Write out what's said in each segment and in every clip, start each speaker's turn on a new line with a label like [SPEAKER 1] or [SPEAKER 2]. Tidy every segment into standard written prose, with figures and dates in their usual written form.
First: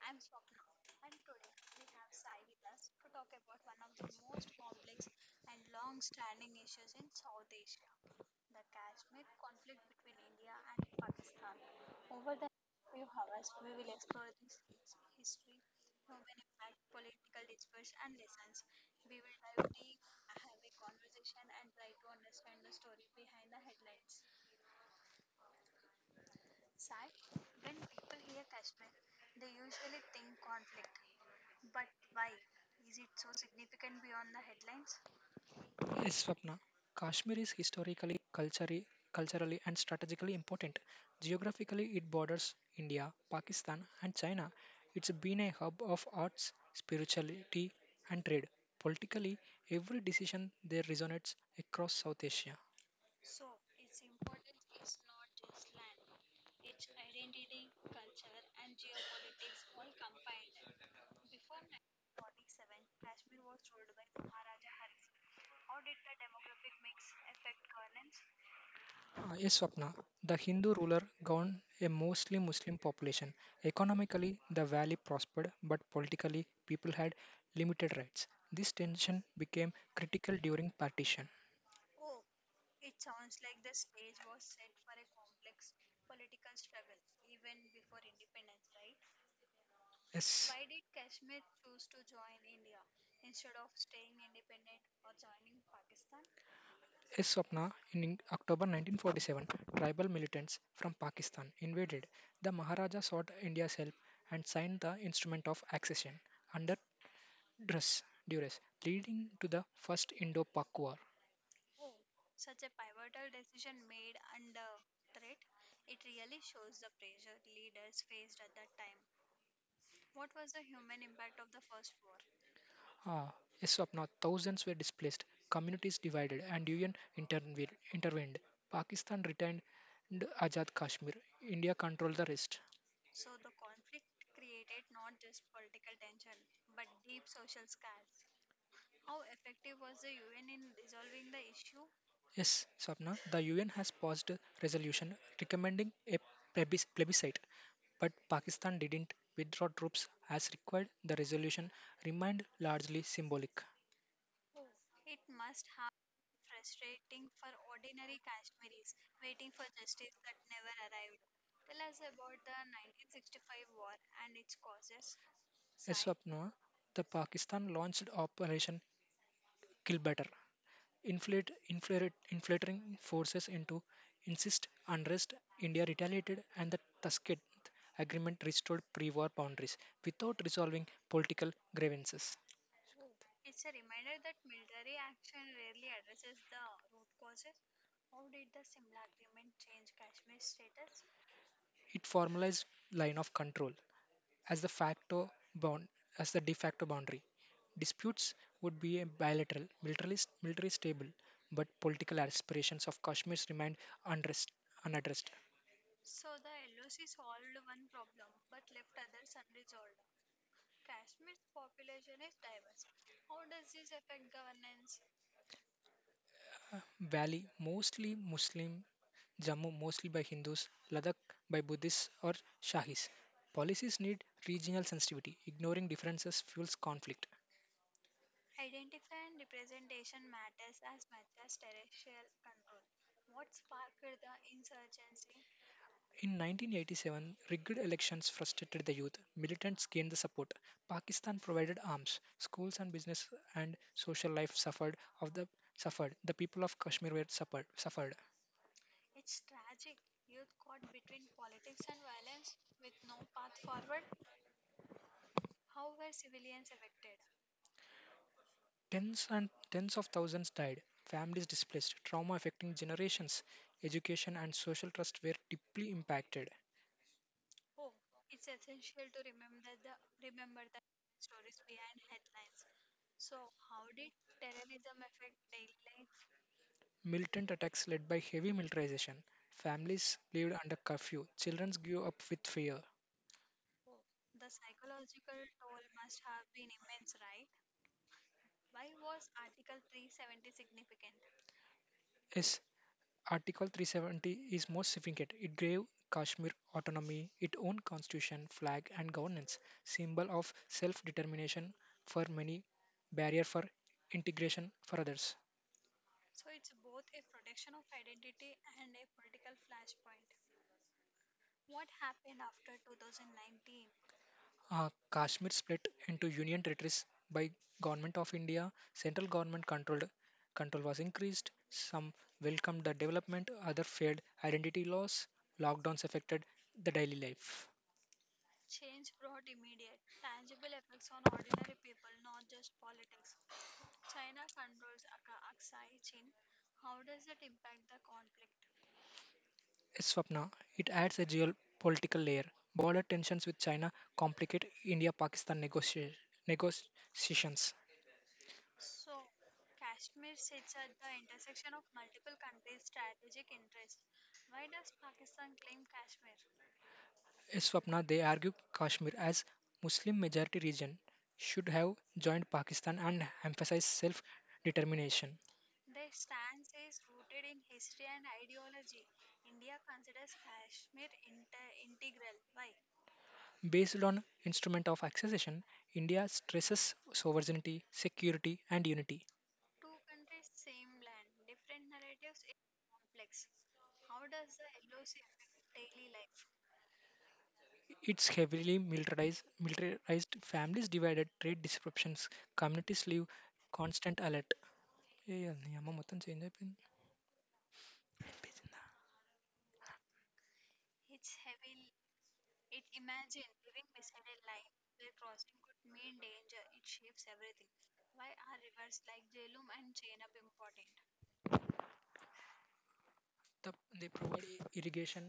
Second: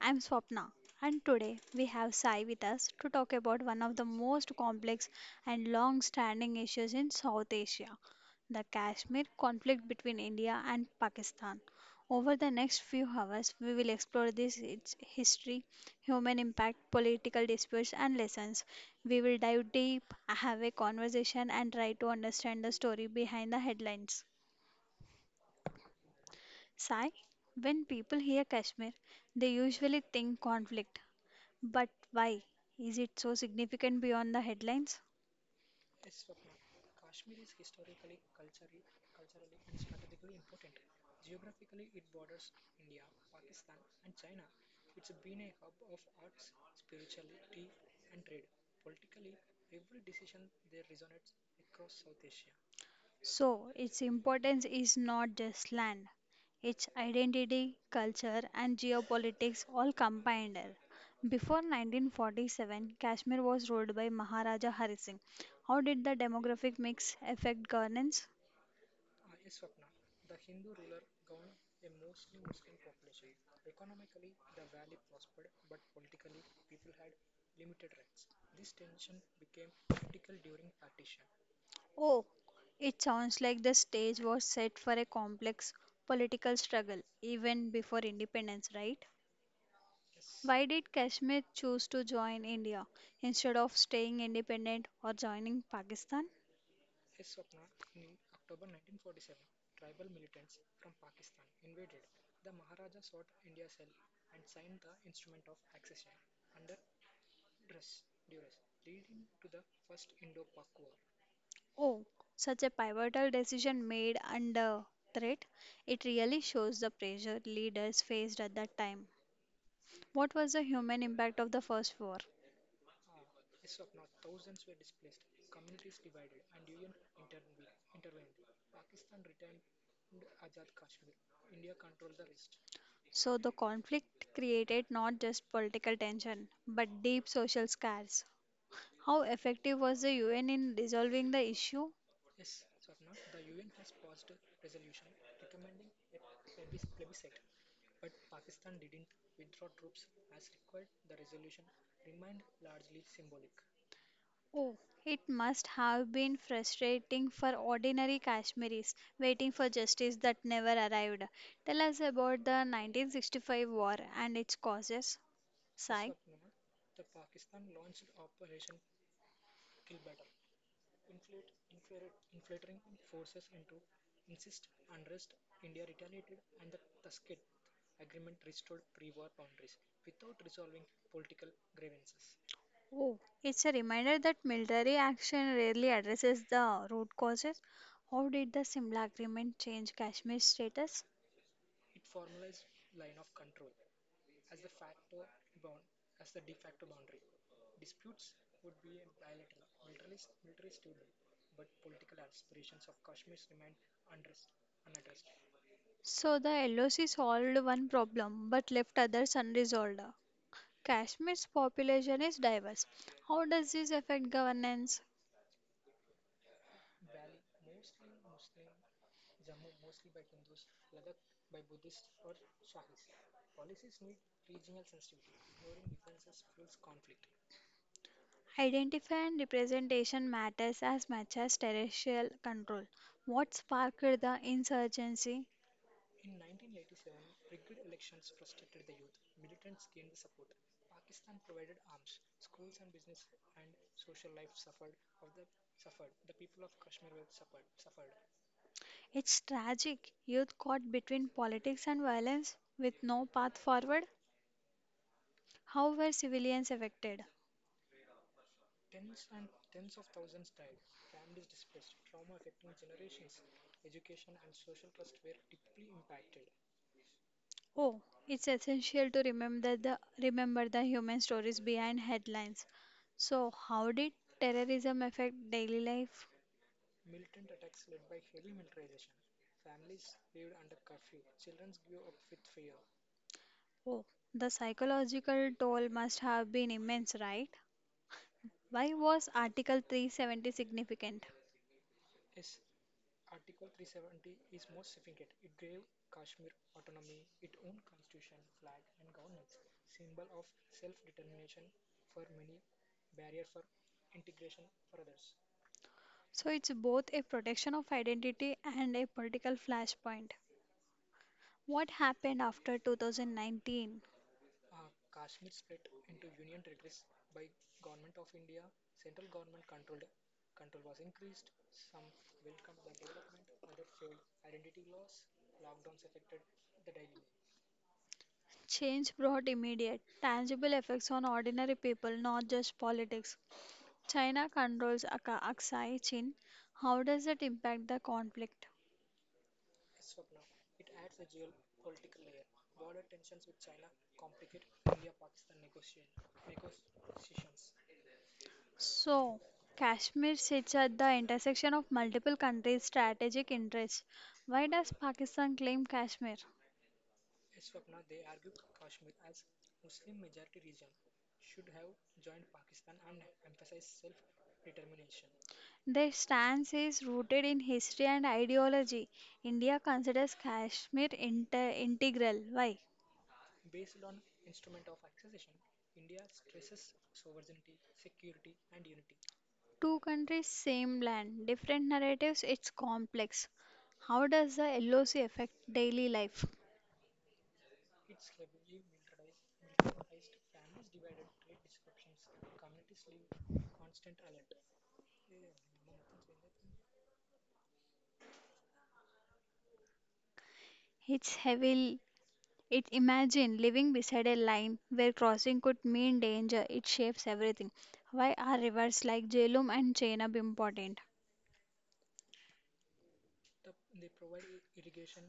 [SPEAKER 1] I'm Swapna and today we have Sai with us to talk about one of the most complex and long standing issues in South Asia, the Kashmir conflict between India and Pakistan. Over the next few hours, we will explore this, its history, human impact, political disputes, and lessons. We will dive deep, have a conversation, and try to understand the story behind the headlines. Sai, when people hear Kashmir, they usually think conflict. But why? Is it so significant beyond the headlines?
[SPEAKER 2] Yes, Swapna. Kashmir is historically, culturally, and strategically important. Geographically, it borders India, Pakistan, and China. It's been a hub of arts, spirituality, and trade. Politically, every decision there resonates across South Asia.
[SPEAKER 1] So, its importance is not just land, its identity, culture, and geopolitics all combined. Before 1947, Kashmir was ruled by Maharaja Hari Singh. How did the demographic mix affect governance?
[SPEAKER 2] Yes, Swapna. The Hindu ruler governed a mostly Muslim population. Economically, the valley prospered, but politically, people had limited rights. This tension became critical during partition.
[SPEAKER 1] Oh, it sounds like the stage was set for a complex political struggle even before independence, right?
[SPEAKER 2] S.
[SPEAKER 1] Why did Kashmir choose to join India instead of staying independent or joining Pakistan?
[SPEAKER 2] S. Swapna, in October 1947, tribal militants from Pakistan invaded. The Maharaja sought India's help and signed the Instrument of Accession under duress, duress leading to the First Indo-Pak War.
[SPEAKER 1] Oh, Such a pivotal decision made under threat. It really shows the pressure leaders faced at that time. What was the human impact of the first war?
[SPEAKER 2] Ah, S. Swapna, thousands were displaced, communities divided, and UN intervened. Pakistan retained Ajad Kashmir. India controlled the rest.
[SPEAKER 1] So, the conflict created not just political tension but deep social scars. How effective was the UN in resolving the issue?
[SPEAKER 2] Yes, Swapna, the UN has passed a resolution recommending a plebiscite, but Pakistan didn't withdraw troops as required. The resolution remained largely symbolic.
[SPEAKER 1] Oh, It must have been frustrating for ordinary Kashmiris waiting for justice that never arrived. Tell us about the 1965 war and its causes.
[SPEAKER 2] Yes,
[SPEAKER 1] Sai, sure.
[SPEAKER 2] Swapna, the Pakistan launched Operation Killbatter, infiltrating forces into insist unrest. India retaliated, and the Tashkent Agreement restored pre-war boundaries without resolving political grievances.
[SPEAKER 1] Oh, it's a reminder that military action rarely addresses the root causes. How did the Simla Agreement change Kashmir's status?
[SPEAKER 2] It formalized line of control as the facto bound as the de facto boundary. Disputes would be a bilateral, military stable, but political aspirations of Kashmir remained unrest, unaddressed.
[SPEAKER 1] So the LOC solved one problem but left others unresolved. Kashmir's population is diverse. How does this affect governance?
[SPEAKER 2] Valley mostly Muslim, Jammu mostly by Hindus, Ladakh by Buddhists or Shahis. Policies need regional sensitivity. Ignoring differences fuels conflict.
[SPEAKER 1] Identify and representation matters as much as terrestrial control. What sparked the insurgency?
[SPEAKER 2] In 1987, rigged elections frustrated the youth. Militants gained the support. Pakistan provided arms. Schools and business and social life suffered. The people of Kashmir were suffered.
[SPEAKER 1] It's tragic. Youth caught between politics and violence with no path forward. How were civilians affected?
[SPEAKER 2] Tens and tens of thousands died. Families displaced. Trauma affecting generations. Education and social trust were deeply impacted.
[SPEAKER 1] Oh, it's essential to remember the human stories behind headlines. So, how did terrorism affect daily life?
[SPEAKER 2] Militant attacks led by heavy militarization. Families lived under curfew. Children grew up with fear.
[SPEAKER 1] Oh, the psychological toll must have been immense, right? Why was Article 370 significant?
[SPEAKER 2] Yes, Article 370 is more significant. It gave Kashmir autonomy, its own constitution, flag, and governance, symbol of self determination for many, barrier for integration for others.
[SPEAKER 1] So it's both a protection of identity and a political flashpoint. What happened after 2019?
[SPEAKER 2] Kashmir split into union territories by government of India. Central government control was increased. Some welcomed the development, other feared identity loss. Lockdowns affected the daily life.
[SPEAKER 1] Change brought immediate, tangible effects on ordinary people, not just politics. China controls Aksai Chin. How does it impact the conflict?
[SPEAKER 2] Swapna, it adds a geopolitical layer. Border tensions with China complicate India Pakistan negotiations.
[SPEAKER 1] So, Kashmir sits at the intersection of multiple countries' strategic interests. Why does Pakistan claim Kashmir?
[SPEAKER 2] Swapna, they argue Kashmir as Muslim majority region should have joined Pakistan and emphasize self determination.
[SPEAKER 1] Their stance is rooted in history and ideology. India considers Kashmir integral. Why?
[SPEAKER 2] Based on instrument of accession, India stresses sovereignty, security, and unity.
[SPEAKER 1] Two countries, same land, different narratives, it's complex. How does the LOC affect daily life?
[SPEAKER 2] It's heavily militarized families divided, trade disruptions, communities live constant alert. ఏ నియమం మొత్తం change అయిపోయింది అనిపించిందా.
[SPEAKER 1] It's heavily It imagine living beside a line where crossing could mean danger. It shapes everything. Why are rivers like Jhelum and Chenab important?
[SPEAKER 2] They provide irrigation,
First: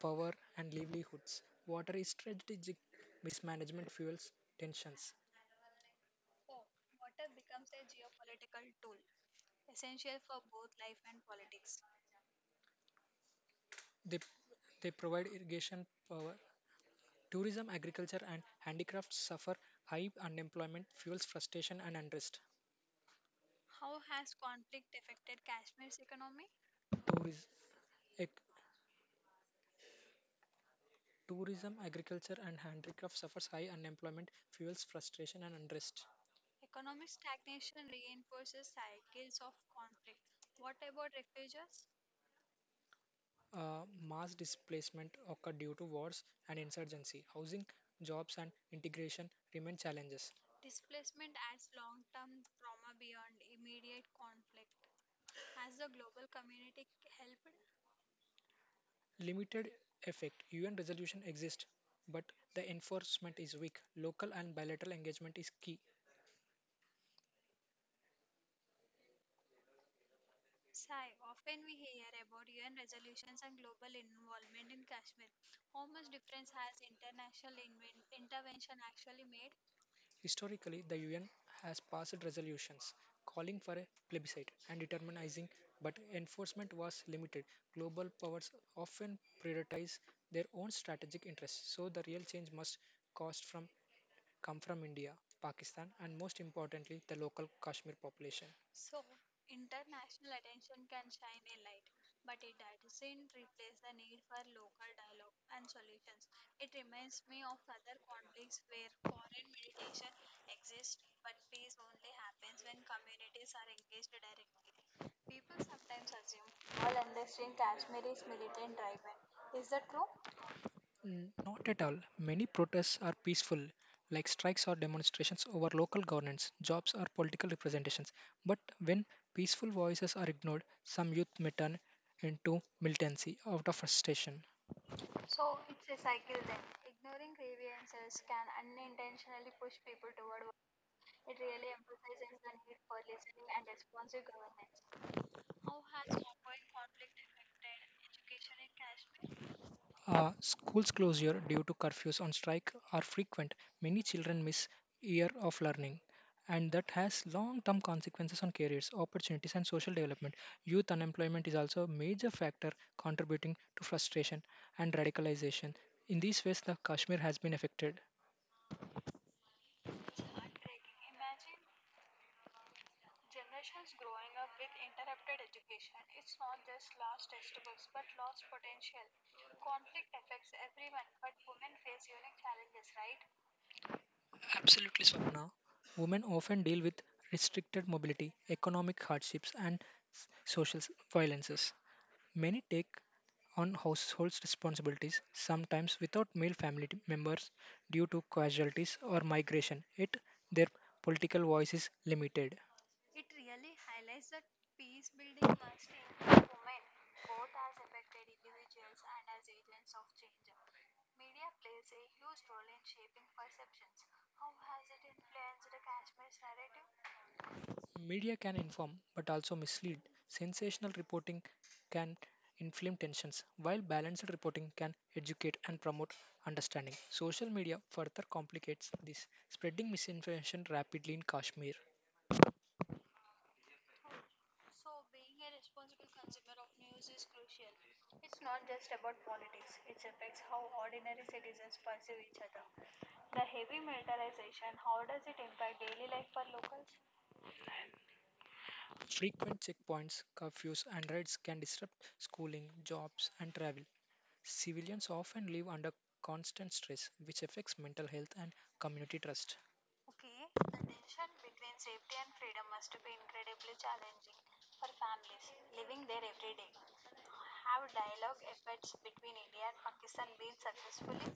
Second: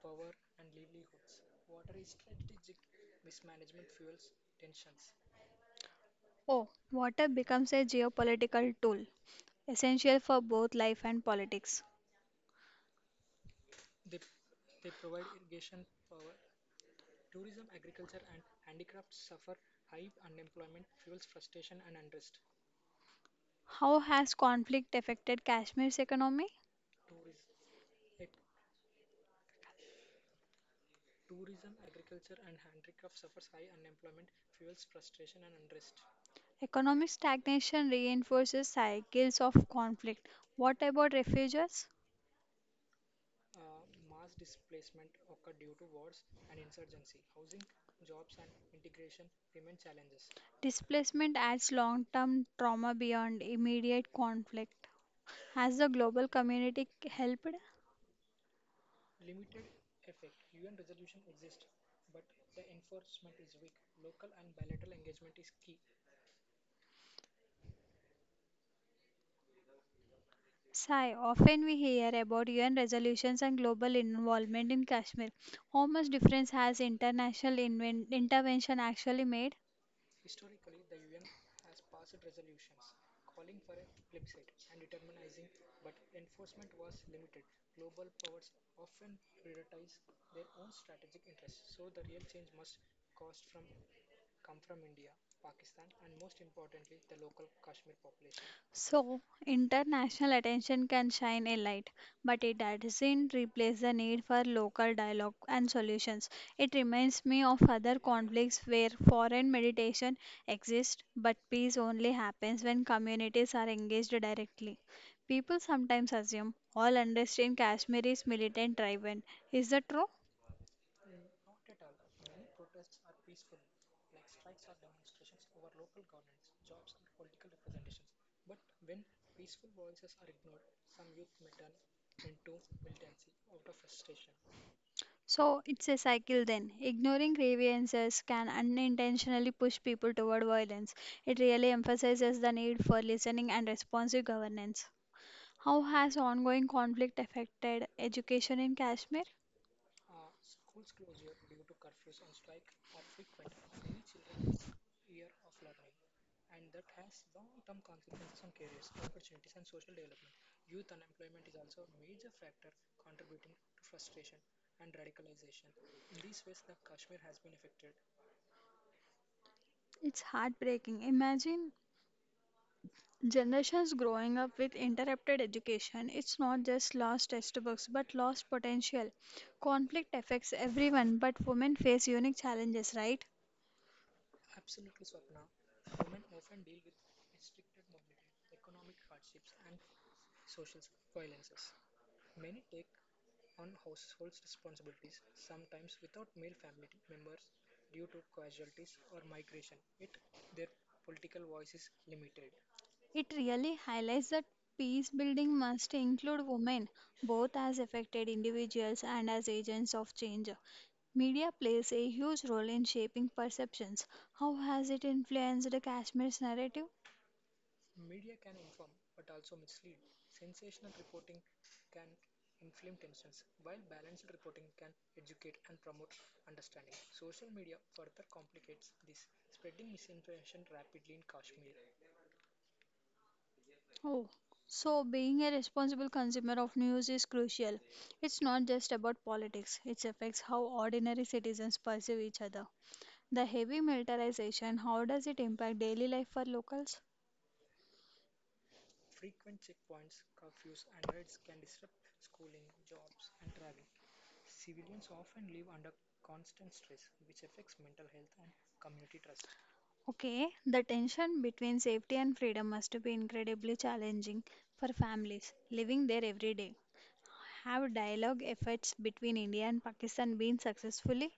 [SPEAKER 2] power, and livelihoods. Water is strategic, mismanagement fuels tensions.
[SPEAKER 1] Oh, Water becomes a geopolitical tool, essential for both life and politics.
[SPEAKER 2] They they provide irrigation, power, tourism, agriculture, and handicrafts suffer high unemployment fuels frustration and unrest.
[SPEAKER 1] How has conflict affected Kashmir's economy?
[SPEAKER 2] tourism Tourism, agriculture, and handicrafts suffers high unemployment, fuels frustration and unrest.
[SPEAKER 1] Economic stagnation reinforces cycles of conflict. What about refugees?
[SPEAKER 2] uh, Mass displacement occur due to wars and insurgency. Housing, jobs, and integration remain challenges.
[SPEAKER 1] Displacement adds long term trauma beyond immediate conflict. Has the global community helped?
[SPEAKER 2] Limited effect. UN resolution exists, but the enforcement is weak. Local and bilateral engagement is key.
[SPEAKER 1] Sai, often we hear about UN resolutions and global involvement in Kashmir. How much difference has international intervention actually made?
[SPEAKER 2] Historically, the UN has passed resolutions calling for a plebiscite and determining, but enforcement was limited. Global powers often prioritize their own strategic interests, so the real change must cost from come from India, Pakistan, and most importantly, the local Kashmir population.
[SPEAKER 1] So, international attention can shine a light, but it doesn't replace the need for local dialogue and solutions. It reminds me of other conflicts where foreign mediation exists, but peace only happens when communities are engaged directly. People sometimes assume all understand Kashmir is militant driven. Is that true?
[SPEAKER 2] Not at all. Many protests are peaceful, like strikes or demonstrations over local governance, jobs, or political representations. But when peaceful voices are ignored, some youth may turn into militancy out of frustration.
[SPEAKER 1] So it's a cycle then. Ignoring grievances can unintentionally push people toward violence. It really emphasizes the need for listening and responsive governance. How has ongoing conflict affected education in Kashmir?
[SPEAKER 2] Schools closure due to curfews on strike are frequent. Many children miss year of learning, and that has long-term consequences on careers, opportunities, and social development. Youth unemployment is also a major factor contributing to frustration and radicalization. In these ways, the Kashmir has been affected.
[SPEAKER 1] It's heartbreaking. Imagine generations growing up with interrupted education. It's not just lost textbooks but lost potential. Conflict affects everyone, but women face unique challenges, right?
[SPEAKER 2] Absolutely, Swapna. Women often deal with restricted mobility, economic hardships, and social violences. Many take on households' responsibilities, sometimes without male family members due to casualties or migration. It their political voice is limited.
[SPEAKER 1] It really highlights that peace building must include women, both as affected individuals and as agents of change. Media plays a huge role in shaping perceptions. How has it influenced Kashmir's narrative?
[SPEAKER 2] Media can inform but also mislead. Sensational reporting can inflame tensions, while balanced reporting can educate and promote understanding. Social media further complicates this, spreading misinformation rapidly in Kashmir.
[SPEAKER 1] Oh, so being a responsible consumer of news is crucial. It's not just about politics, it affects how ordinary citizens perceive each other. The heavy militarization, how does it impact daily life for locals?
[SPEAKER 2] Frequent checkpoints, curfews, and raids can disrupt schooling, jobs, and travel. Civilians often live under constant stress, which affects mental health and community trust.
[SPEAKER 1] Okay, the tension between safety and freedom must be incredibly challenging for families living there every day. Have dialogue efforts between India and Pakistan been successfully?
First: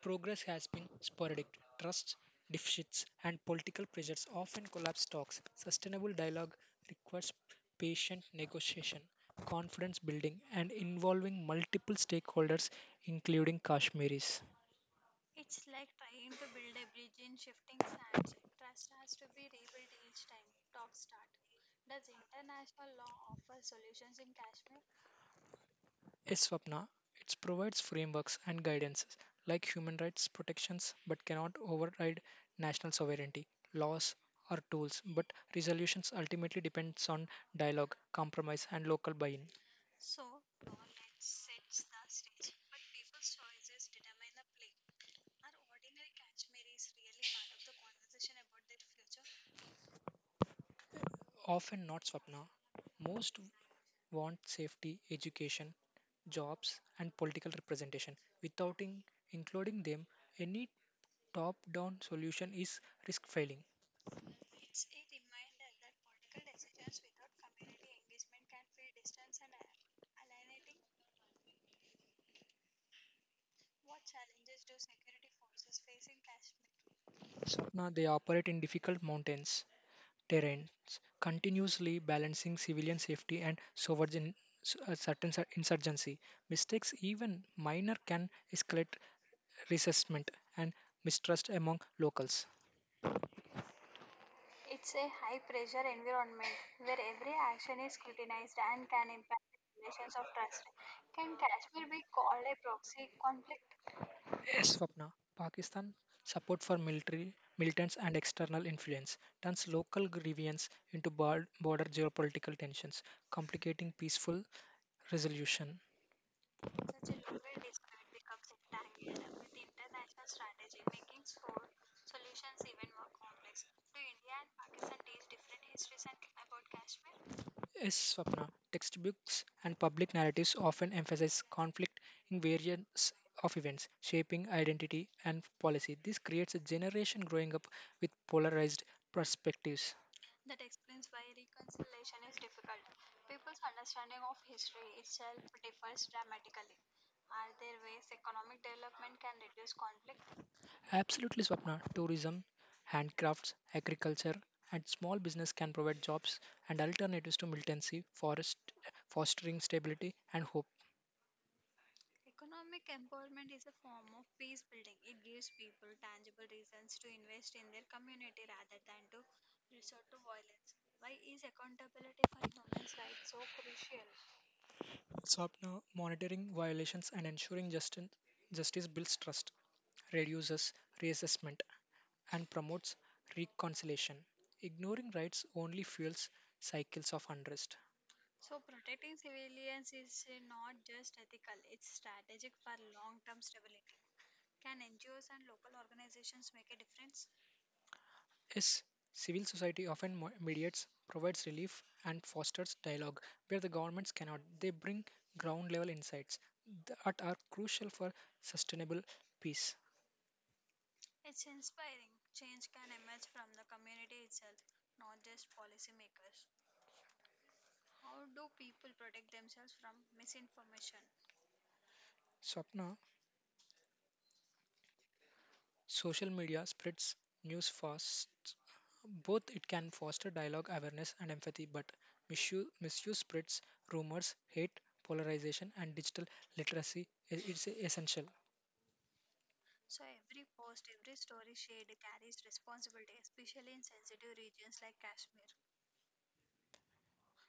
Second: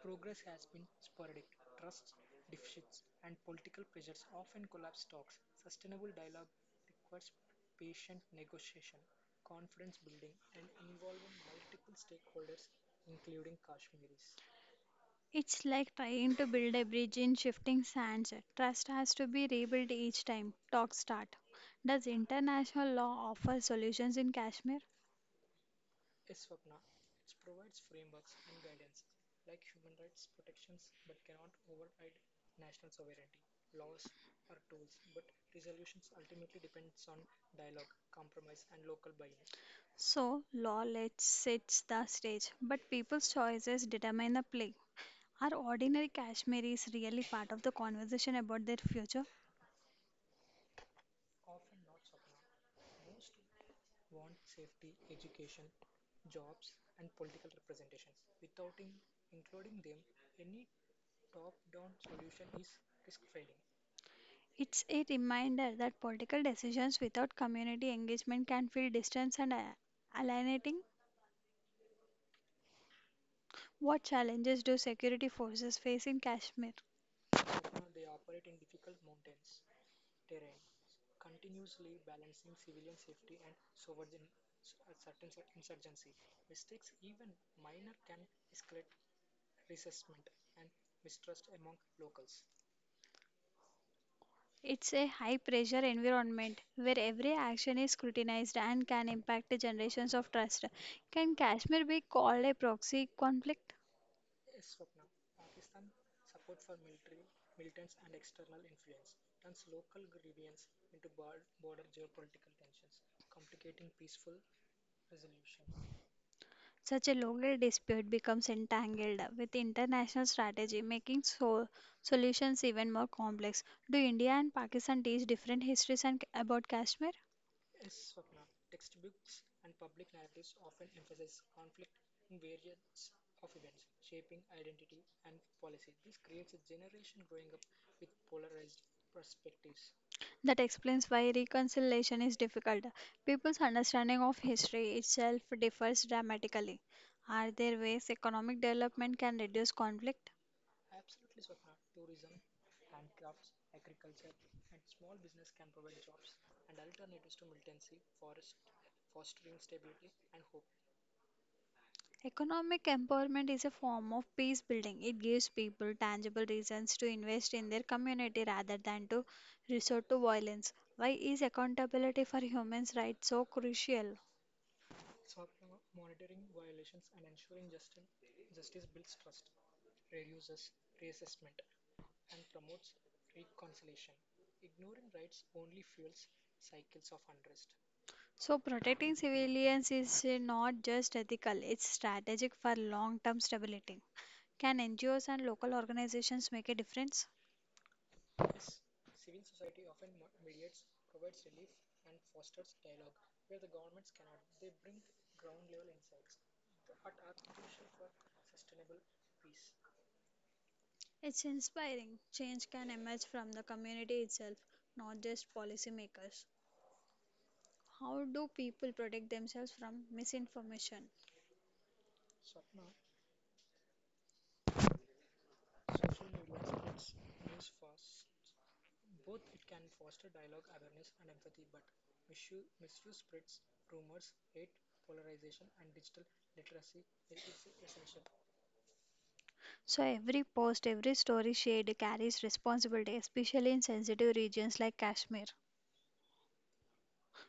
[SPEAKER 2] Progress has been sporadic. Trust deficits and political pressures often collapse talks. Sustainable dialogue requires patient negotiation, confidence building, and involving multiple stakeholders, including Kashmiris.
[SPEAKER 1] It's like trying to build a bridge in shifting sands. Trust has to be rebuilt each time talks start. Does international law offer solutions in Kashmir?
[SPEAKER 2] Is Swapna. It provides frameworks and guidances like human rights protections but cannot override national sovereignty, laws or tools, but resolutions ultimately depends on dialogue, compromise and local buy-in.
[SPEAKER 1] So, law lets sets the stage, but people's choices determine the play. Are ordinary Kashmiris really part of the conversation about their future?
[SPEAKER 2] Often not, Swapna. Most want safety, education, jobs and political representation. Without including them, any top-down solution is risk failing.
[SPEAKER 1] It's a reminder that political decisions without community engagement can feel distant and alienating. What challenges do security forces face in Kashmir?
[SPEAKER 2] Swapna, they operate in difficult mountains terrains, continuously balancing civilian safety and sovereign certain insurgency. Mistakes, even minor, can escalate resentment and mistrust among locals.
[SPEAKER 1] It's a high pressure environment where every action is scrutinized and can impact generations of trust. Can Kashmir be called a proxy conflict?
[SPEAKER 2] Yes, Swapna, Pakistan support for military militants and external influence turns local grievances into border geopolitical tensions, complicating peaceful resolution.
[SPEAKER 1] Such a local dispute becomes entangled with international strategy, making so solutions even more complex. Do India and Pakistan teach different histories and about Kashmir?
[SPEAKER 2] Yes, Swapna. Textbooks and public narratives often emphasize conflict in variants of events, shaping identity and policy. This creates a generation growing up with polarized perspectives.
[SPEAKER 1] That explains why reconciliation is difficult. People's understanding of history itself differs dramatically. Are there ways economic development can reduce conflict?
[SPEAKER 2] Absolutely, Swapna. Tourism, handcrafts, agriculture, and small business can provide jobs and alternatives to militancy, fostering stability and hope.
[SPEAKER 1] Economic empowerment is a form of peace building. It gives people tangible reasons to invest in their community rather than to resort to violence. Why is accountability for human rights so crucial?
[SPEAKER 2] Swapna, monitoring violations and ensuring justice builds trust, reduces reassessment, and promotes reconciliation. Ignoring rights only fuels cycles of unrest.
[SPEAKER 1] So, protecting civilians is not just ethical, it's strategic for long term stability. Can NGOs and local organizations make a difference?
[SPEAKER 2] Yes, civil society often mediates, provides relief, and fosters dialogue where the governments cannot. They bring ground level insights that are crucial for sustainable peace.
[SPEAKER 1] It's inspiring. Change can emerge from the community itself, not just policymakers. How do people protect themselves from misinformation?
[SPEAKER 2] Swapna, social media spreads news fast. Both it can foster dialogue, awareness, and empathy, but misuse spreads rumors, hate, polarization, and digital literacy is essential.
[SPEAKER 1] So every post, every story shared carries responsibility, especially in sensitive regions like Kashmir.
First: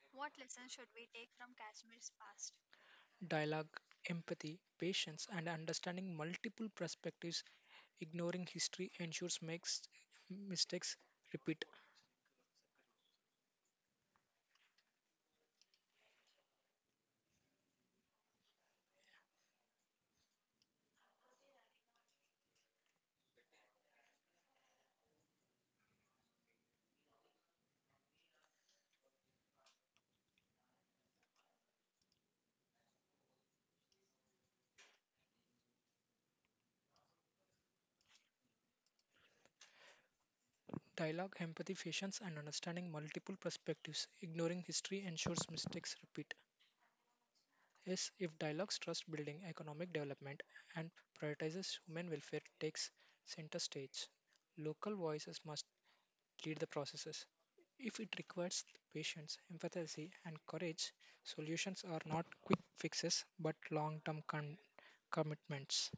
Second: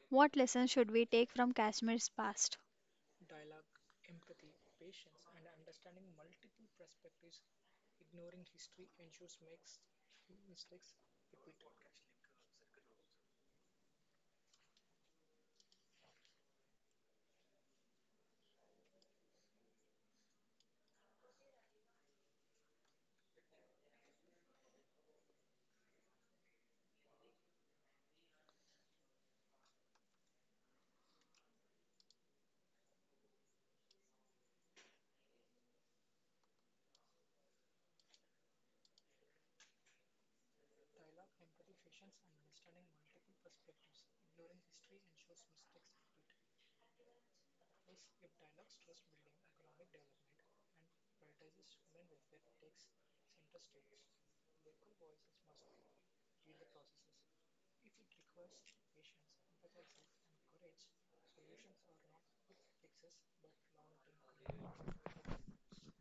[SPEAKER 1] What lessons should we take from Kashmir's past?
[SPEAKER 2] Dialogue, empathy, patience, and understanding multiple perspectives, ignoring history ensures makes mistakes repeat. Dialogue, empathy, patience, and understanding multiple perspectives, ignoring history ensures mistakes repeat. Is if dialogues trust building economic development and prioritizes human welfare takes center stage. Local voices must lead the processes. If it requires patience, empathy, and courage, solutions are not quick fixes but long term commitments.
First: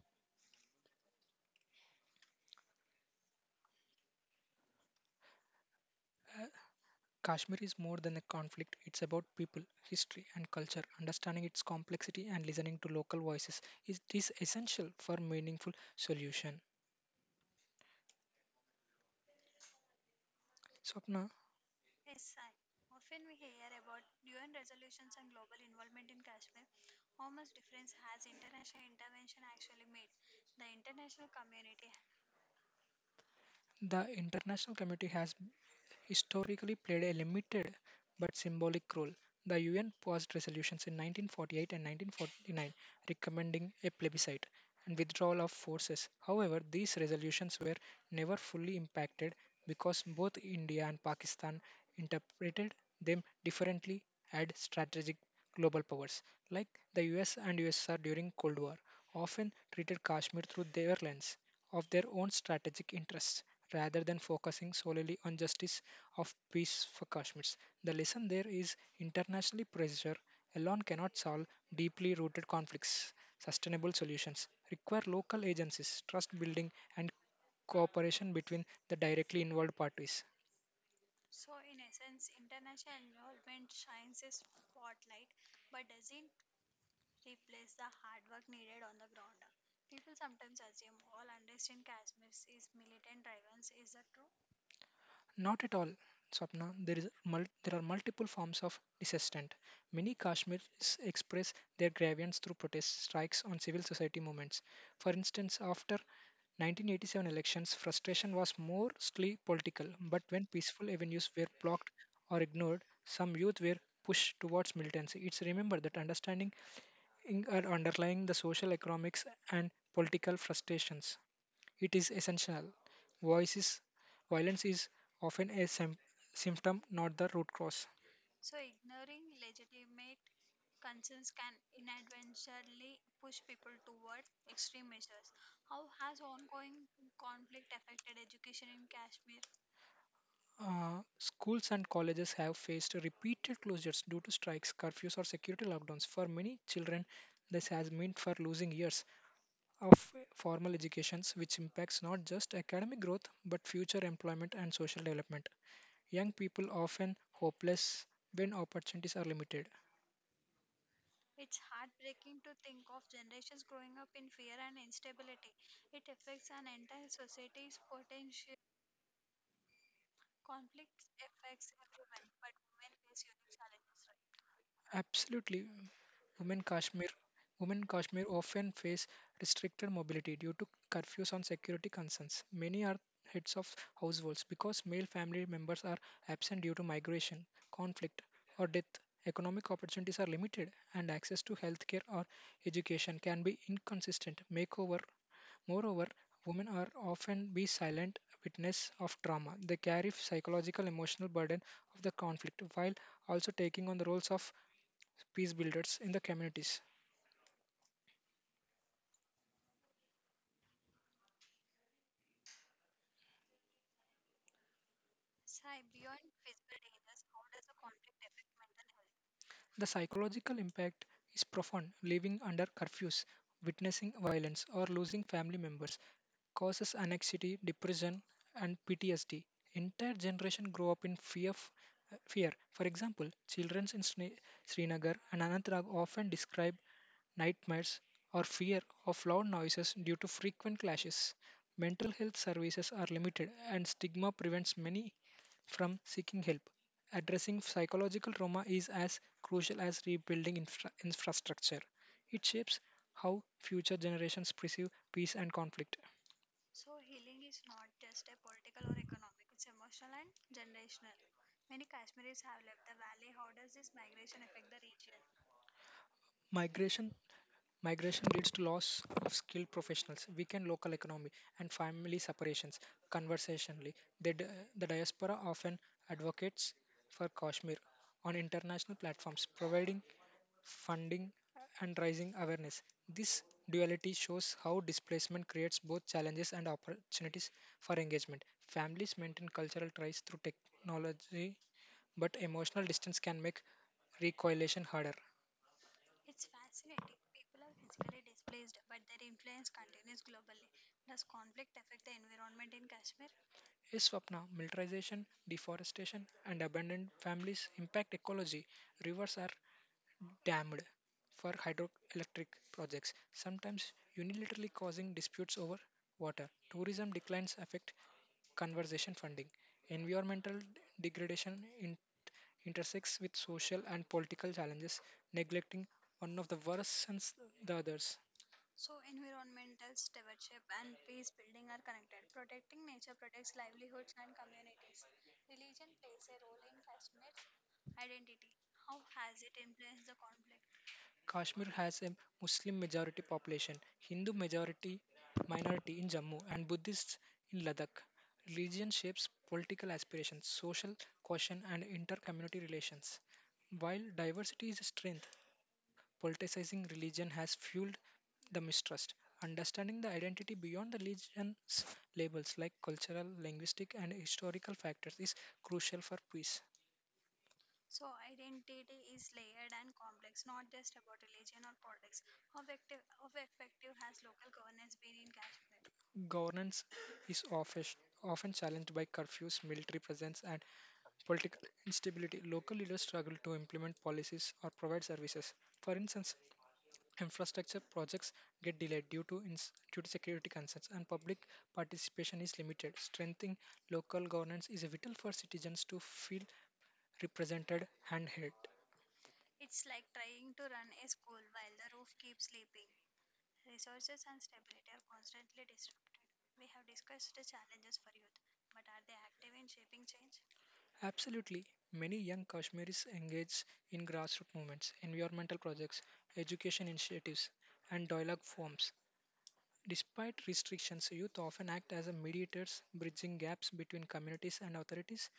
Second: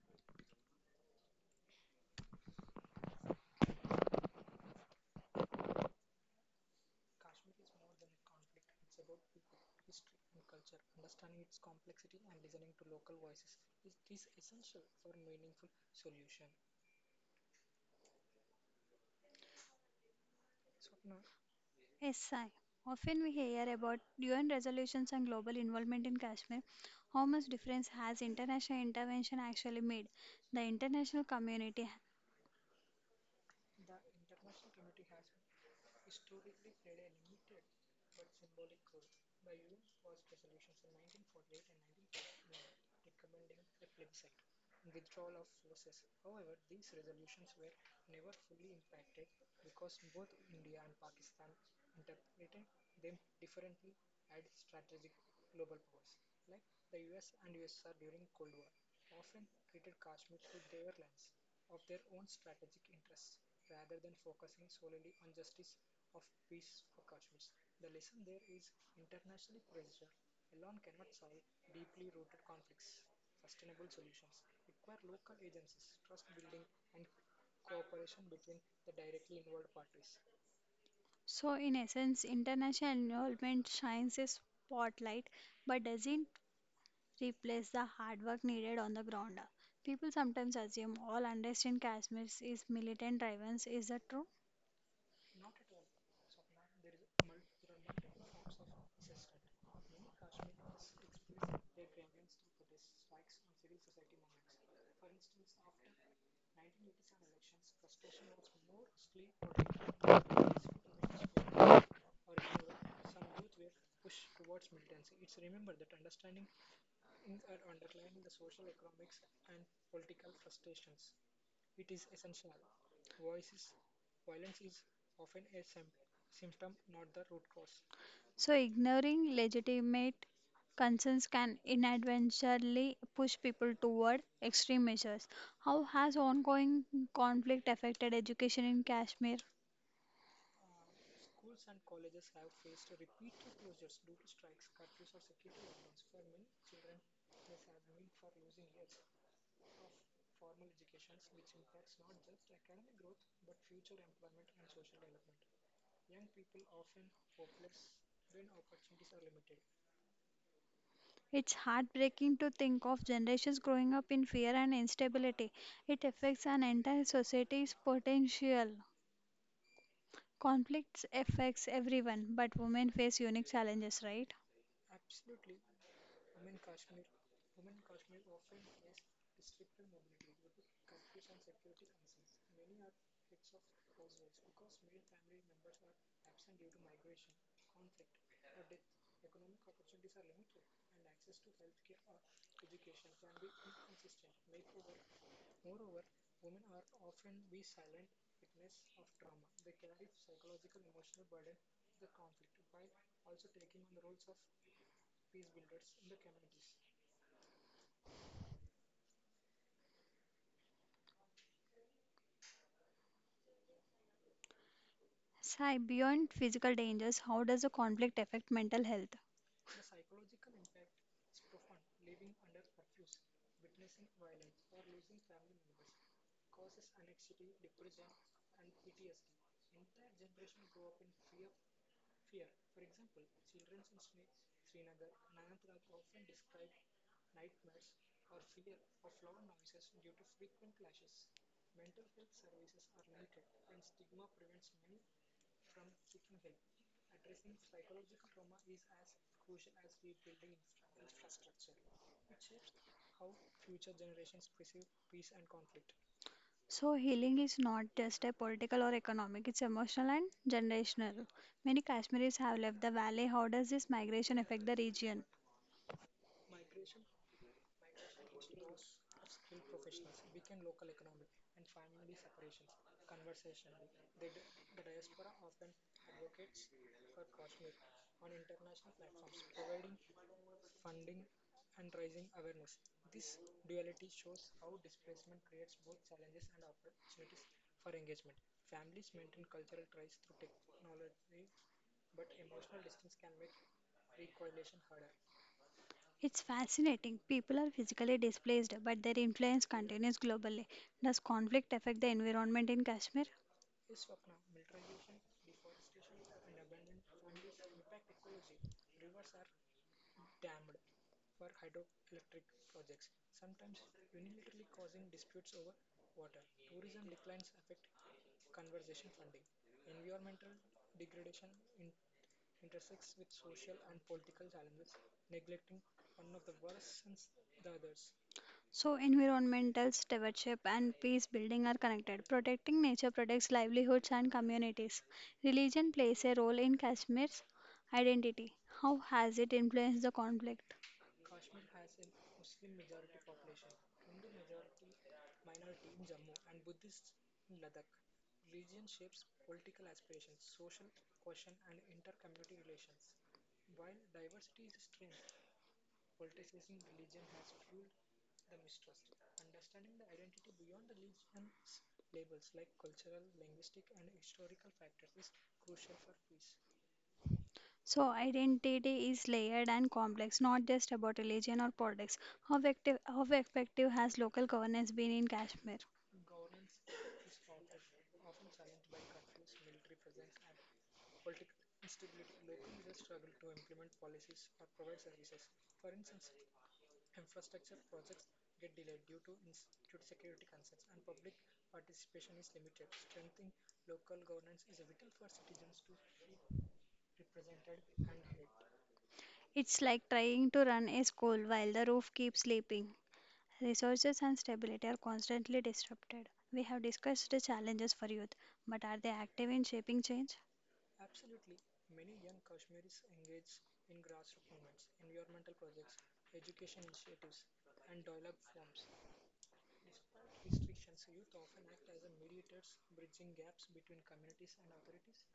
[SPEAKER 2] Kashmir is more than a conflict, it's about people, history, and culture. Understanding its complexity and listening to local voices is essential for meaningful solution. Swapna,
[SPEAKER 1] Yes, I. Often we hear about UN resolutions and global involvement in Kashmir. How much difference has international intervention actually made? The international community.
[SPEAKER 2] the international community has historically played a limited but symbolic role. The UN passed resolutions in 1948 and 1949 recommending a plebiscite, and withdrawal of forces. However, these resolutions were never fully impacted because both India and Pakistan interpreted them differently as strategic global powers, like the US and USSR during Cold War, often treated Kashmir through their lens of their own strategic interests rather than focusing solely on justice of peace for Kashmirs. The lesson there is internationally pressure alone cannot solve deeply rooted conflicts. Sustainable solutions require local agencies, trust building, and cooperation between the directly involved parties.
[SPEAKER 1] So, in essence, international involvement shines a spotlight but doesn't replace the hard work needed on the ground. People sometimes assume all unrest in Kashmir is militant driven. Is that true?
[SPEAKER 2] Not at all, Swapna. There are multiple forms of dissent. Many Kashmiris express their grievance through protests, strikes, on civil society movements. For instance, after 1987 elections, frustration was mostly political, but when peaceful avenues were or ignored, some youth were pushed towards militancy. It's remember that understanding are underlying the social, economics, and political frustrations. It is essential. Voice is, Violence is often a symptom, not the root cause.
[SPEAKER 1] So, ignoring legitimate concerns can inadvertently push people toward extreme measures. How has ongoing conflict affected education in Kashmir?
[SPEAKER 2] Schools and colleges have faced repeated closures due to strikes, curfews, or security lockdowns. For many children, this has meant for losing years of formal educations, which impacts not just academic growth but future employment and social development. Young people often hopeless when opportunities are limited.
[SPEAKER 1] It's heartbreaking to think of generations growing up in fear and instability. It affects an entire society's potential. Conflicts affects everyone, but women face unique challenges, right?
[SPEAKER 2] Absolutely. Women Kashmir women Kashmir often face restricted mobility due to curfews on security concerns. Many are heads of households because male family members are absent due to migration, conflict, or death. Economic opportunities are limited and access to healthcare or education can be inconsistent. Makeover Moreover, women are often be silent witness of trauma. They carry psychological emotional burden of the conflict while also taking on the roles of peace builders in the communities.
[SPEAKER 1] Sai, beyond physical dangers, how does a conflict affect mental health?
[SPEAKER 2] The psychological impact is profound. Living under curfews, witnessing violence, or losing family members causes anxiety, depression, and PTSD. Entire generation grow up in fear. Fear. For example, children in Srinagar and Anantrag often describe nightmares or fear of loud noises due to frequent clashes. Mental health services are limited, and stigma prevents many from seeking help. Addressing psychological trauma is as crucial as rebuilding infrastructure. It shapes how future generations perceive peace and conflict.
[SPEAKER 1] So healing is not just a political or economic, it's emotional and generational. Many Kashmiris have left the valley. How does this migration affect the region?
[SPEAKER 2] Migration migration leads to loss of skilled professionals, weakened local economy, and family separations. Conversationally, the, di- the diaspora often advocates for Kashmir on international platforms, providing funding and raising awareness. This duality shows how displacement creates both challenges and opportunities for engagement. Families maintain cultural ties through technology, but emotional distance can make reconciliation harder.
[SPEAKER 1] It's fascinating. People are physically displaced, but their influence continues globally. Does conflict affect the environment in Kashmir?
[SPEAKER 2] Is Swapna, militarization, deforestation, and abandoned families impact ecology. Rivers are dammed for hydroelectric projects, sometimes unilaterally causing disputes over water. Tourism declines affect conservation funding. Environmental degradation intersects with social and political challenges, neglecting one of the worst and the others.
[SPEAKER 1] So, environmental stewardship and peace building are connected. Protecting nature protects livelihoods and communities. Religion plays a role in Kashmir's identity. How has it influenced the conflict?
[SPEAKER 2] Kashmir has a Muslim majority population, Hindu majority minority in Jammu, and Buddhists in Ladakh. Religion shapes political aspirations, social cohesion, and inter-community relations. While diversity is a strength, politicizing religion has fueled the mistrust. Understanding the identity beyond the religion's labels, like cultural, linguistic, and historical factors, is crucial for peace.
[SPEAKER 1] So, identity is layered and complex, not just about religion or politics. How effective has local governance been in Kashmir?
[SPEAKER 2] Governance is often challenged by curfews, military presence, and political instability. Local leaders struggle to implement policies or provide services. For instance, infrastructure projects get delayed due to security concerns, and public participation is limited. Strengthening local governance is vital for citizens to feel represented and heard.
[SPEAKER 1] It's like trying to run a school while the roof keeps sleeping. Resources and stability are constantly disrupted. We have discussed the challenges for youth, but are they active in shaping change?
[SPEAKER 2] Absolutely. Many young Kashmiris engage in grassroots movements, environmental projects, education initiatives, and dialogue forums. Despite restrictions, youth often act as a mediators, bridging gaps between communities and authorities.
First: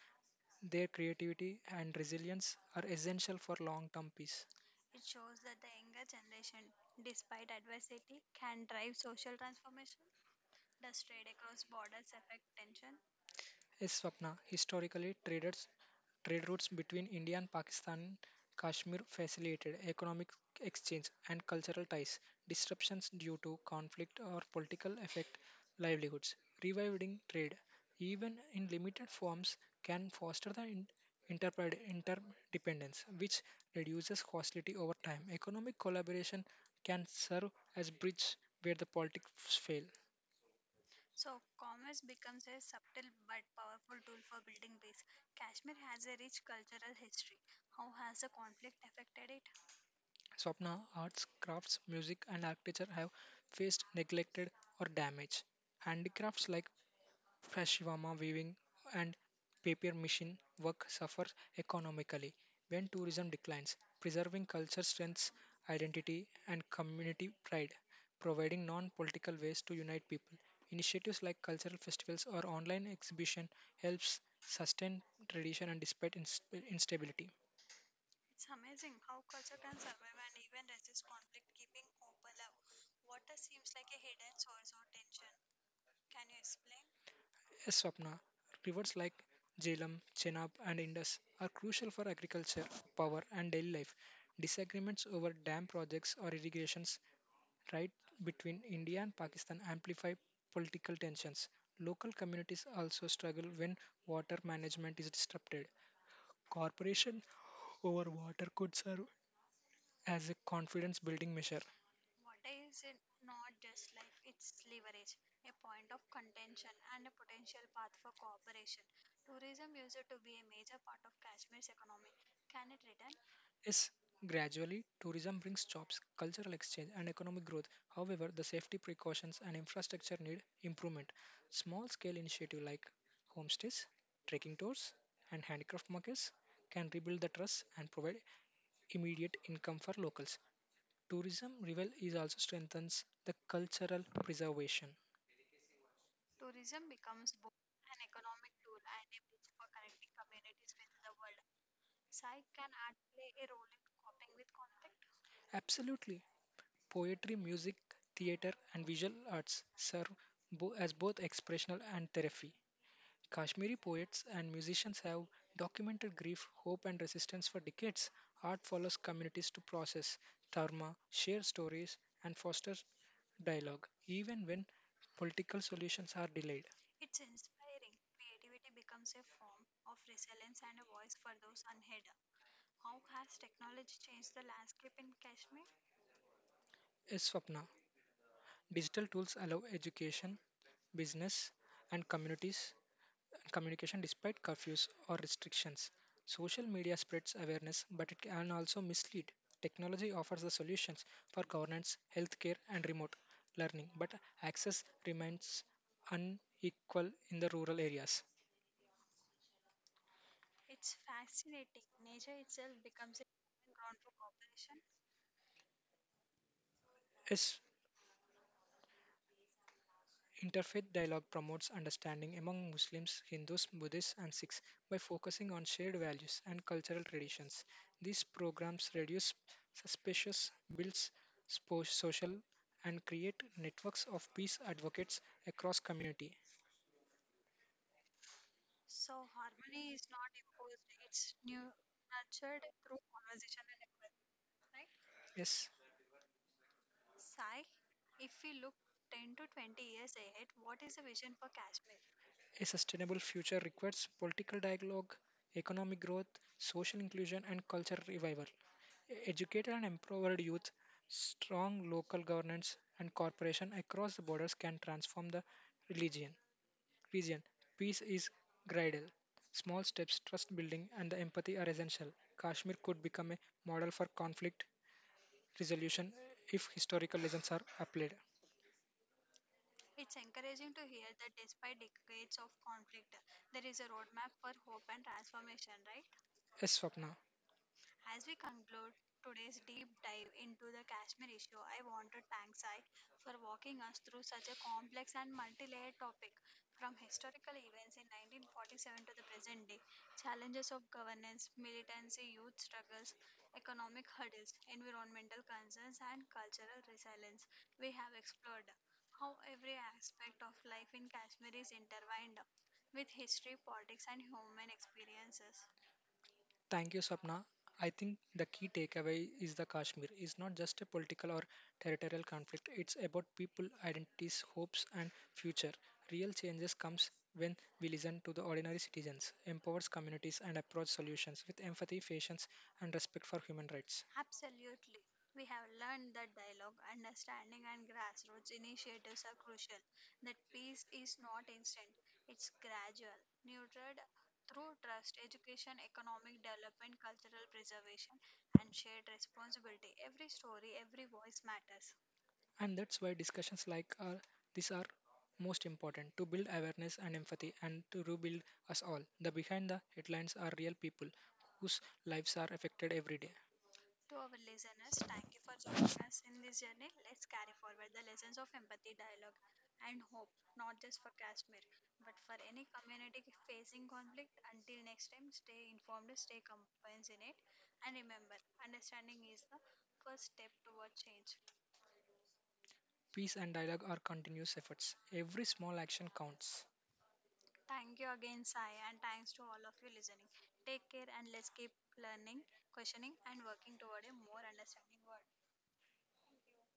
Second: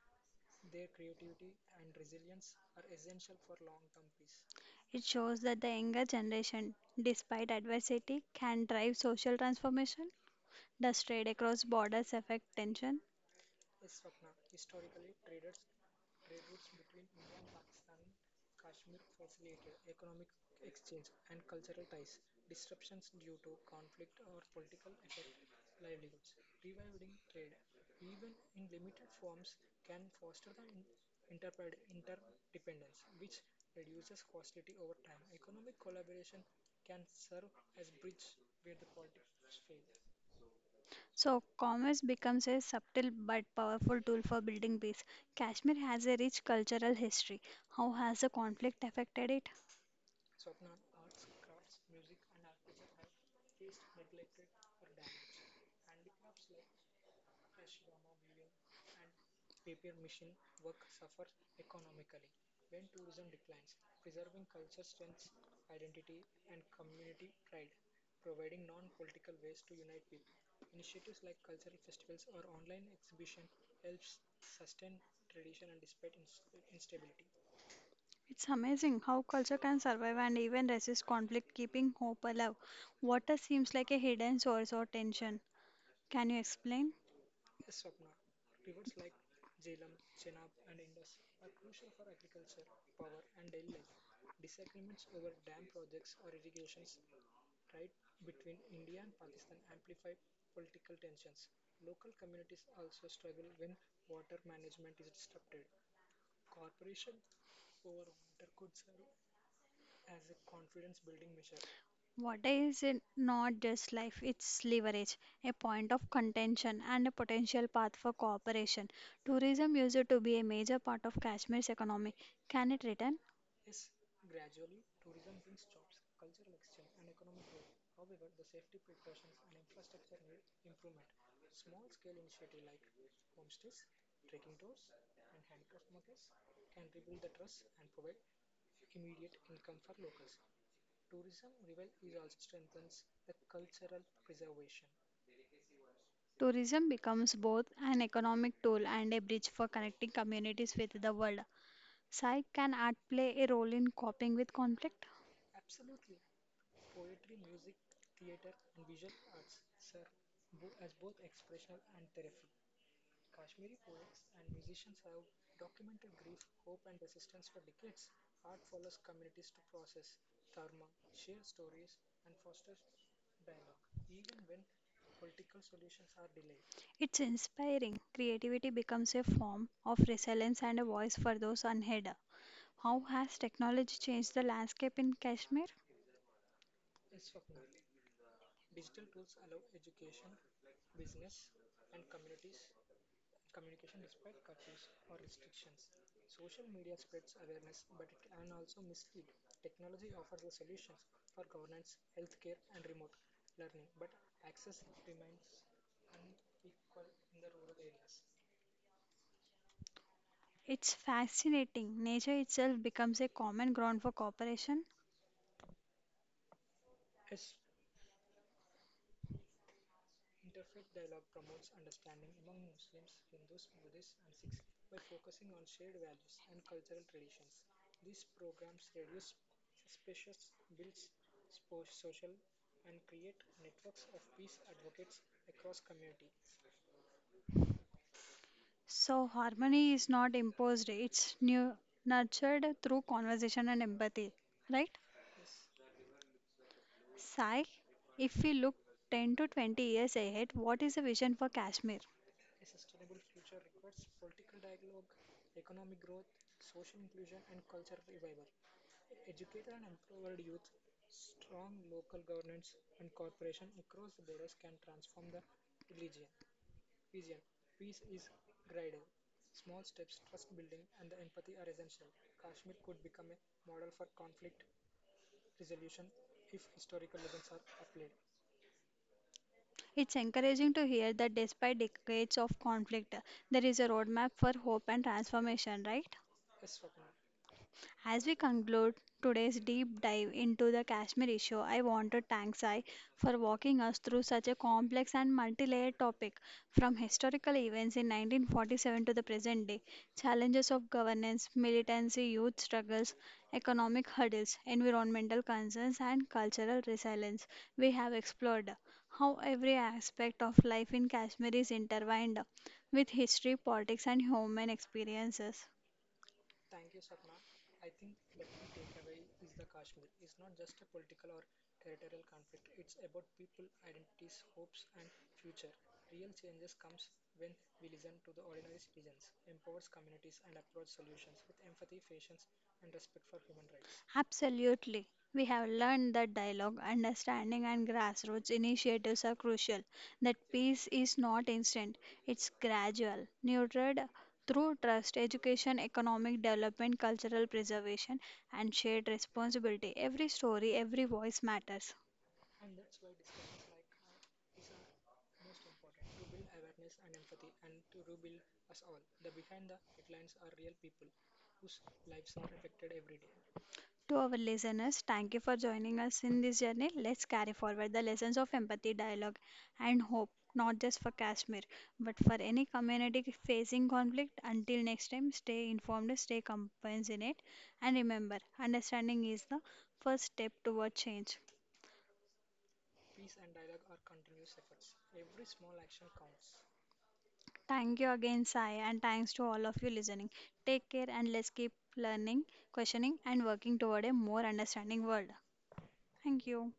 [SPEAKER 2] Their creativity and resilience are essential for long term peace.
[SPEAKER 1] It shows that the younger generation, despite adversity, can drive social transformation. Does trade across borders affect tension?
[SPEAKER 2] Is Swapna. Historically, traders trade routes between India and Pakistan, Kashmir facilitated economic exchange and cultural ties. Disruptions due to conflict or political affect livelihoods. Reviving trade, even in limited forms, can foster interdependence, which reduces hostility over time. Economic collaboration can serve as bridge where the politics fail.
[SPEAKER 1] So, commerce becomes a subtle but powerful tool for building peace. Kashmir has a rich cultural history. How has the conflict affected it?
[SPEAKER 2] Swapna, arts, crafts, music, and architecture have faced neglected or damage. Handicrafts like fashivama weaving and paper machine work suffer economically. When tourism declines, preserving culture strengths, identity, and community pride, providing non-political ways to unite people. Initiatives like cultural festivals or online exhibition helps sustain tradition and despite instability.
[SPEAKER 1] It's amazing how culture can survive and even resist conflict, keeping hope alive. Water seems like a hidden source of tension. Can you explain?
[SPEAKER 2] Yes, Swapna, rivers like Jhelum, Chenab, and Indus are crucial for agriculture, power, and daily life. Disagreements over dam projects or irrigations right between India and Pakistan amplify political tensions. Local communities also struggle when water management is disrupted. Corporation over water could serve as a confidence building measure.
[SPEAKER 1] Water is it not just life, it's leverage, a point of contention, and a potential path for cooperation. Tourism used to be a major part of Kashmir's economy. Can it return?
[SPEAKER 2] Yes, gradually, tourism brings jobs, cultural exchange, and economic growth. However, the safety precautions and infrastructure need improvement. Small scale initiatives like homestays, trekking tours, and handicraft markets can rebuild the trust and provide immediate income for locals. Tourism revel is also strengthens the cultural preservation.
[SPEAKER 1] Tourism becomes both an economic tool and a bridge for connecting communities with the world. Sai, can art play a role in coping with conflict?
[SPEAKER 2] Absolutely. Poetry, music, theater, and visual arts serve as both expressional and therapy. Kashmiri poets and musicians have documented grief, hope, and resistance for decades. Art follows communities to process trauma, share stories, and foster dialogue, even when political solutions are delayed.
[SPEAKER 1] It's inspiring. Creativity becomes a form of resilience and a voice for those unheard. How has technology changed the landscape in Kashmir?
[SPEAKER 2] S. Swapna. Digital tools allow education, business, and communities communication despite curfews or restrictions. Social media spreads awareness, but it can also mislead. Technology offers the solutions for governance, healthcare, and remote learning, but access remains unequal in the rural areas.
[SPEAKER 1] It's fascinating. Nature itself becomes a common ground for cooperation.
[SPEAKER 2] Yes, interfaith dialogue promotes understanding among Muslims, Hindus, Buddhists, and Sikhs by focusing on shared values and cultural traditions. These programs reduce suspicious builds social, and create networks of peace advocates across community.
[SPEAKER 1] So, harmony is not imposed, it's nurtured through conversation and empathy. Right?
[SPEAKER 2] Yes,
[SPEAKER 1] Sai, if we look 10 to 20 years ahead, what is the vision for Kashmir?
[SPEAKER 2] a sustainable future requires political dialogue, economic growth, social inclusion, and cultural revival. Educated and empowered youth, strong local governance, and cooperation across the borders can transform the religion. Region. Peace is gradual. Small steps, trust building, and the empathy are essential. Kashmir could become a model for conflict resolution if historical lessons are applied.
[SPEAKER 1] It's encouraging to hear that despite decades of conflict, there is a roadmap for hope and transformation, right?
[SPEAKER 2] Yes, Swapna.
[SPEAKER 1] As we conclude today's deep dive into the Kashmir issue, I want to thank Sai for walking us through such a complex and multi-layered topic, from historical events in 1947 to the present day, challenges of governance, militancy, youth struggles, economic hurdles, environmental concerns, and cultural resilience. We have explored how every aspect of life in Kashmir is intertwined with history, politics, and human experiences.
[SPEAKER 2] Thank you, Sapna. I think the key takeaway is the Kashmir is not just a political or territorial conflict. It's about people, identities, hopes, and future. Real changes comes when we listen to the ordinary citizens, empowers communities, and approach solutions with empathy, patience, and respect for human rights.
[SPEAKER 1] Absolutely. We have learned that dialogue, understanding, and grassroots initiatives are crucial, that peace is not instant, it's gradual, nurtured through trust, education, economic development, cultural preservation, and shared responsibility. Every story, every voice matters.
[SPEAKER 2] And that's why discussions like this are most important to build awareness and empathy and to rebuild us all. The behind the headlines are real people whose lives are affected every day.
[SPEAKER 1] To our listeners, thank you for joining us in this journey. Let's carry forward the lessons of empathy, dialogue, and hope, not just for Kashmir, but for any community facing conflict. Until next time, stay informed, stay compassionate, and remember, understanding is the first step toward change.
[SPEAKER 2] Peace and dialogue are continuous efforts. Every small action counts.
[SPEAKER 1] Thank you again, Sai, and thanks to all of you listening. Take care, and let's keep learning, questioning, and working toward a more understanding world. Thank you.